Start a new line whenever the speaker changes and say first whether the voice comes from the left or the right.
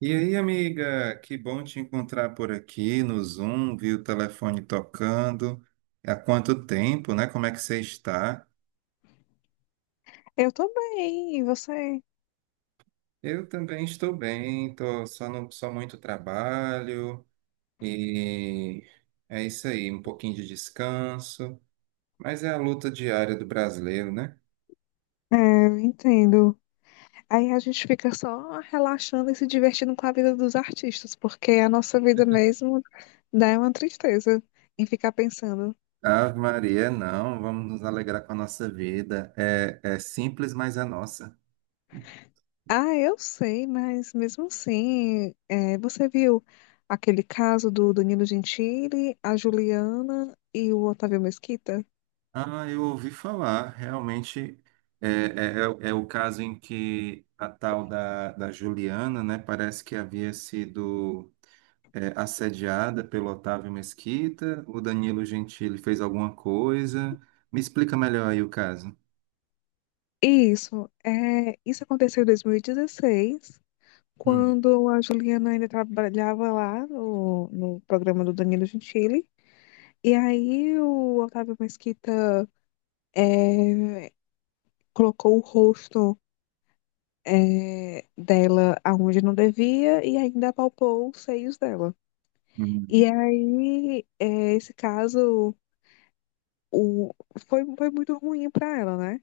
right: E aí, amiga, que bom te encontrar por aqui no Zoom, vi o telefone tocando. Há quanto tempo, né? Como é que você está?
left: Eu tô bem, e você?
right: Eu também estou bem, tô só no, só muito trabalho e é isso aí, um pouquinho de descanso, mas é a luta diária do brasileiro, né?
left: É, eu entendo. Aí a gente fica só relaxando e se divertindo com a vida dos artistas, porque a nossa vida mesmo dá uma tristeza em ficar pensando.
right: Ave Maria, não, vamos nos alegrar com a nossa vida. É, é simples, mas é nossa.
left: Ah, eu sei, mas mesmo assim, você viu aquele caso do Danilo Gentili, a Juliana e o Otávio Mesquita?
right: Ah, eu ouvi falar, realmente é o caso em que a tal da Juliana, né, parece que havia sido assediada pelo Otávio Mesquita, o Danilo Gentili fez alguma coisa. Me explica melhor aí o caso.
left: Isso, isso aconteceu em 2016,
right: Hum,
left: quando a Juliana ainda trabalhava lá no programa do Danilo Gentili. E aí o Otávio Mesquita eh, colocou o rosto dela aonde não devia e ainda apalpou os seios dela.
right: hum,
left: E aí esse caso o, foi muito ruim para ela, né?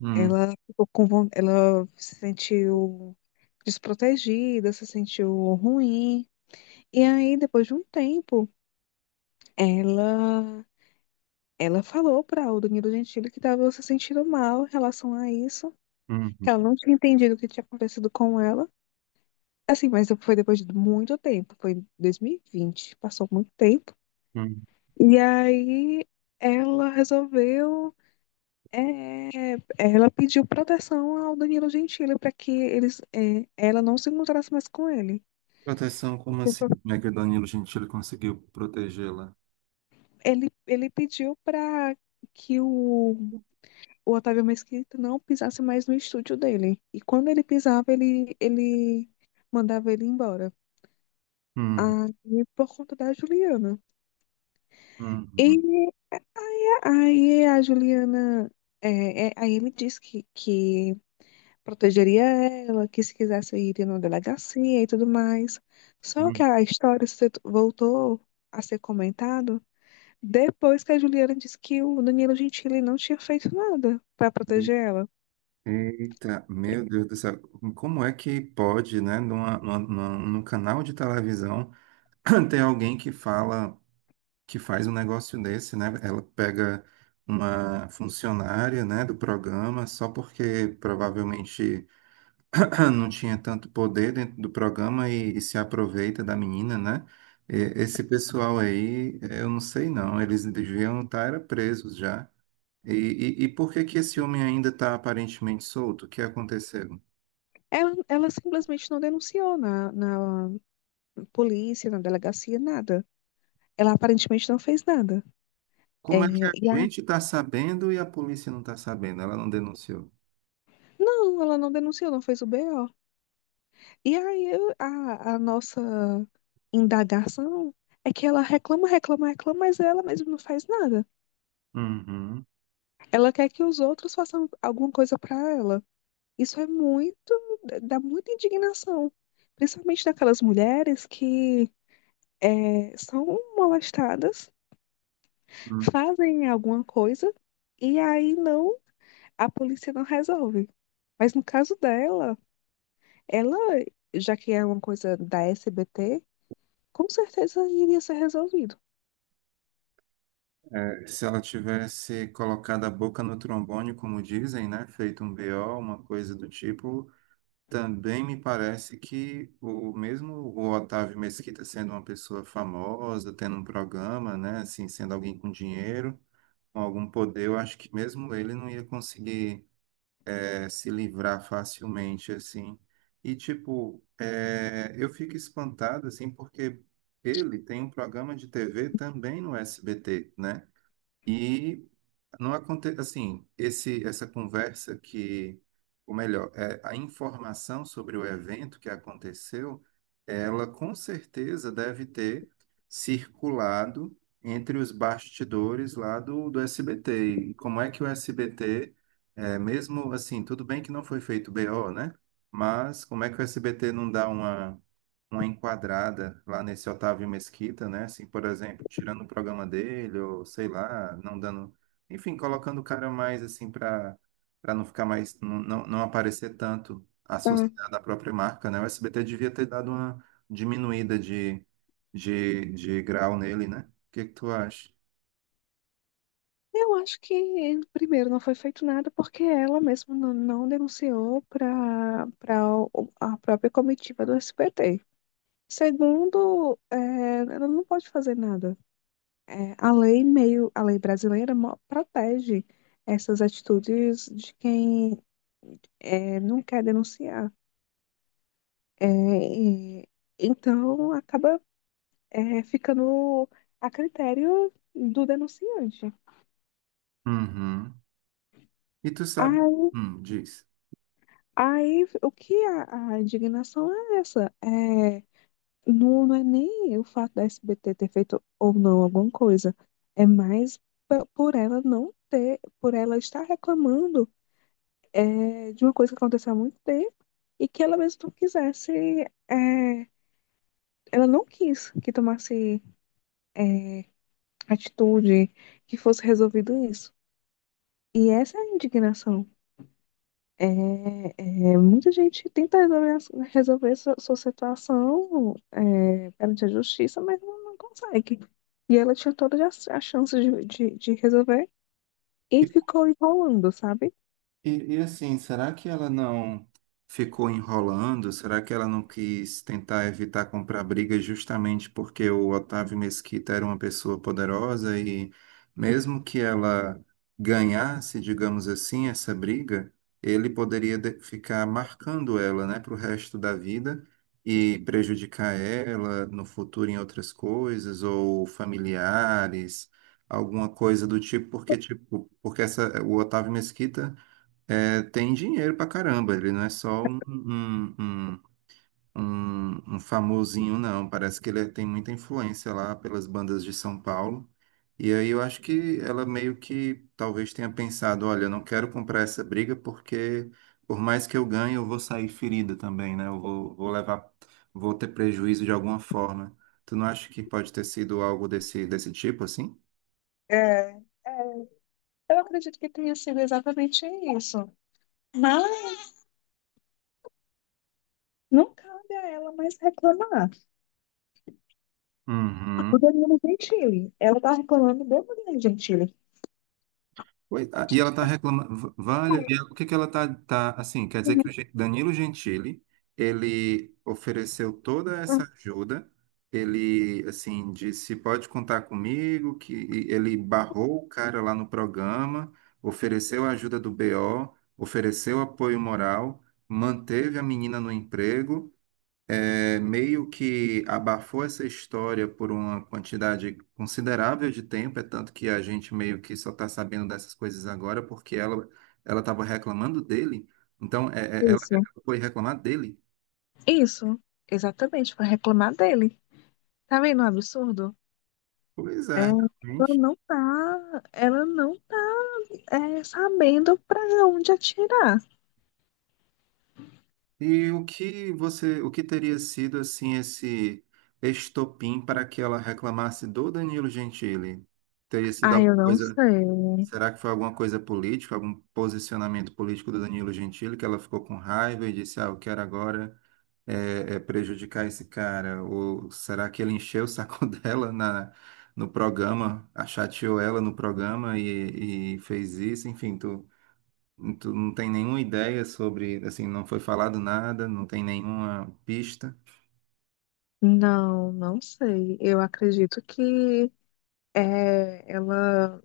right: hum,
left: Ela ficou com, von- Ela se sentiu desprotegida, se sentiu ruim. E aí, depois de um tempo, Ela, ela falou para o Danilo Gentili que estava se sentindo mal em relação a isso,
right: hum,
left: que ela não tinha entendido o que tinha acontecido com ela. Assim, mas foi depois de muito tempo, foi em 2020, passou muito tempo.
right: hum.
left: E aí ela resolveu, ela pediu proteção ao Danilo Gentili para que eles, ela não se encontrasse mais com ele.
right: Proteção, como assim? Como é que o Danilo Gentili conseguiu protegê-la?
left: Ele pediu para que o Otávio Mesquita não pisasse mais no estúdio dele. E quando ele pisava, ele mandava ele embora.
right: Hum,
left: Aí, por conta da Juliana.
right: hum,
left: E
right: hum,
left: aí a Juliana. Aí ele disse que protegeria ela, que se quisesse ir numa delegacia e tudo mais. Só que
right: hum.
left: a história se- voltou a ser comentado depois que a Juliana disse que o Danilo Gentili não tinha feito nada para
right: Hum.
left: proteger ela.
right: Eita, meu Deus do céu, como é que pode, né, num canal de televisão ter alguém que fala, que faz um negócio desse, né? Ela pega uma funcionária, né, do programa só porque provavelmente não tinha tanto poder dentro do programa e se aproveita da menina, né? E- Esse pessoal aí, eu não sei não, eles deviam estar era presos já. E, e por que que esse homem ainda está aparentemente solto? O que aconteceu?
left: Ela simplesmente não denunciou na polícia, na delegacia, nada. Ela aparentemente não fez nada. É,
right: Como é que a
left: e a-
right: gente está sabendo e a polícia não está sabendo? Ela não denunciou.
left: não, ela não denunciou, não fez o BO. A nossa indagação é que ela reclama, reclama, reclama, mas ela mesma não faz nada.
right: Uhum.
left: Ela quer que os outros façam alguma coisa para ela. Isso é muito, Dá muita indignação, principalmente daquelas mulheres que são molestadas,
right: Hum.
left: fazem alguma coisa e aí não, a polícia não resolve. Mas no caso dela, ela, já que é uma coisa da SBT, com certeza iria ser resolvido.
right: É, se ela tivesse colocado a boca no trombone, como dizem, né? Feito um BO, uma coisa do tipo, também me parece que o mesmo o Otávio Mesquita sendo uma pessoa famosa, tendo um programa, né? Assim, sendo alguém com dinheiro, com algum poder, eu acho que mesmo ele não ia conseguir se livrar facilmente, assim. E, tipo, é, eu fico espantado, assim, porque ele tem um programa de TV também no SBT, né? E não acontece assim, esse essa conversa que, ou melhor, é, a informação sobre o evento que aconteceu, ela com certeza deve ter circulado entre os bastidores lá do SBT. E como é que o SBT, é, mesmo assim, tudo bem que não foi feito BO, né? Mas como é que o SBT não dá uma enquadrada lá nesse Otávio Mesquita, né? Assim, por exemplo, tirando o programa dele, ou sei lá, não dando. Enfim, colocando o cara mais assim para não ficar mais. Não, não, não aparecer tanto
left: Tá.
right: associado à própria marca, né? O SBT devia ter dado uma diminuída de grau nele, né? O que que tu acha?
left: Eu acho que, primeiro, não foi feito nada porque ela mesma não denunciou para a própria comitiva do SBT. Segundo, é, ela não pode fazer nada. A lei brasileira protege essas atitudes de quem não quer denunciar. É, e- então, acaba ficando a critério do denunciante.
right: Uhum. E tu sabe.
left: Aí,
right: Diz.
left: Aí, o que a indignação é essa? Não, não é nem o fato da SBT ter feito ou não alguma coisa. É mais por ela não ter, por ela estar reclamando de uma coisa que aconteceu há muito tempo e que ela mesmo não quisesse. é, Ela não quis que tomasse é, atitude, que fosse resolvido isso. E essa é a indignação. É, Muita gente tenta resolver, resolver sua situação perante a justiça, mas não consegue. E ela tinha todas as as chances de resolver e ficou enrolando, sabe?
right: E assim, será que ela não ficou enrolando? Será que ela não quis tentar evitar comprar briga justamente porque o Otávio Mesquita era uma pessoa poderosa e mesmo que ela ganhasse, digamos assim, essa briga, ele poderia de- ficar marcando ela, né, para o resto da vida e prejudicar ela no futuro em outras coisas ou familiares, alguma coisa do tipo, porque essa, o Otávio Mesquita é, tem dinheiro pra caramba, ele não é só um famosinho, não. Parece que ele é, tem muita influência lá pelas bandas de São Paulo. E aí eu acho que ela meio que talvez tenha pensado, olha, eu não quero comprar essa briga porque por mais que eu ganhe, eu vou sair ferida também, né? Vou levar, vou ter prejuízo de alguma forma. Tu não acha que pode ter sido algo desse, desse tipo, assim?
left: É, é, eu acredito que tenha sido exatamente isso. Mas não cabe a ela mais reclamar
right: Uhum.
left: do Danilo Gentili. Ela está reclamando do Danilo Gentili.
right: Pois- ah, e ela está reclamando, vale, e ela- o que que ela está, tá, tá, assim, quer dizer que o Gen- Danilo Gentili, ele ofereceu toda essa ajuda, ele, assim, disse, pode contar comigo, que e ele barrou o cara lá no programa, ofereceu a ajuda do BO, ofereceu apoio moral, manteve a menina no emprego, é, meio que abafou essa história por uma quantidade considerável de tempo, é tanto que a gente meio que só está sabendo dessas coisas agora porque ela estava reclamando dele, então é, ela
left: Isso,
right: foi reclamar dele.
left: isso, exatamente, para reclamar dele. Tá vendo o absurdo?
right: Pois é, realmente.
left: Ela não tá, sabendo pra onde atirar.
right: E o que você, o que teria sido assim esse estopim para que ela reclamasse do Danilo Gentili? Teria sido
left: Ah,
right: alguma
left: eu não
right: coisa.
left: sei.
right: Será que foi alguma coisa política, algum posicionamento político do Danilo Gentili que ela ficou com raiva e disse, ah, eu quero agora é prejudicar esse cara? Ou será que ele encheu o saco dela na, no programa, a chateou ela no programa e fez isso? Enfim, tu, tu não tem nenhuma ideia sobre, assim, não foi falado nada, não tem nenhuma pista.
left: Não, não sei. Eu acredito que ela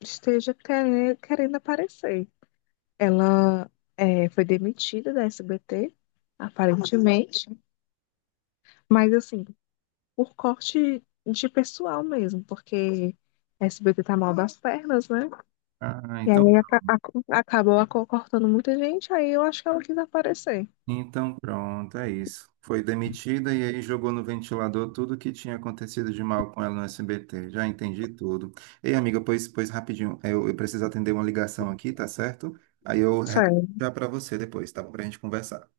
left: esteja querendo aparecer. Ela foi demitida da SBT, aparentemente, mas assim, por corte de pessoal mesmo, porque a SBT tá mal das pernas, né?
right: Ah,
left: E
right: então,
left: aí acabou cortando muita gente, aí eu acho que ela quis aparecer.
right: então, pronto, é isso. Foi demitida e aí jogou no ventilador tudo que tinha acontecido de mal com ela no SBT. Já entendi tudo. Ei, amiga, pois, pois rapidinho, eu preciso atender uma ligação aqui, tá certo? Aí eu retorno
left: Sério,
right: já para você depois, tá bom? Pra gente conversar.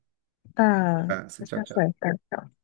left: tá,
right: Tá? Tchau,
left: tá
right: tchau.
left: certo, tá.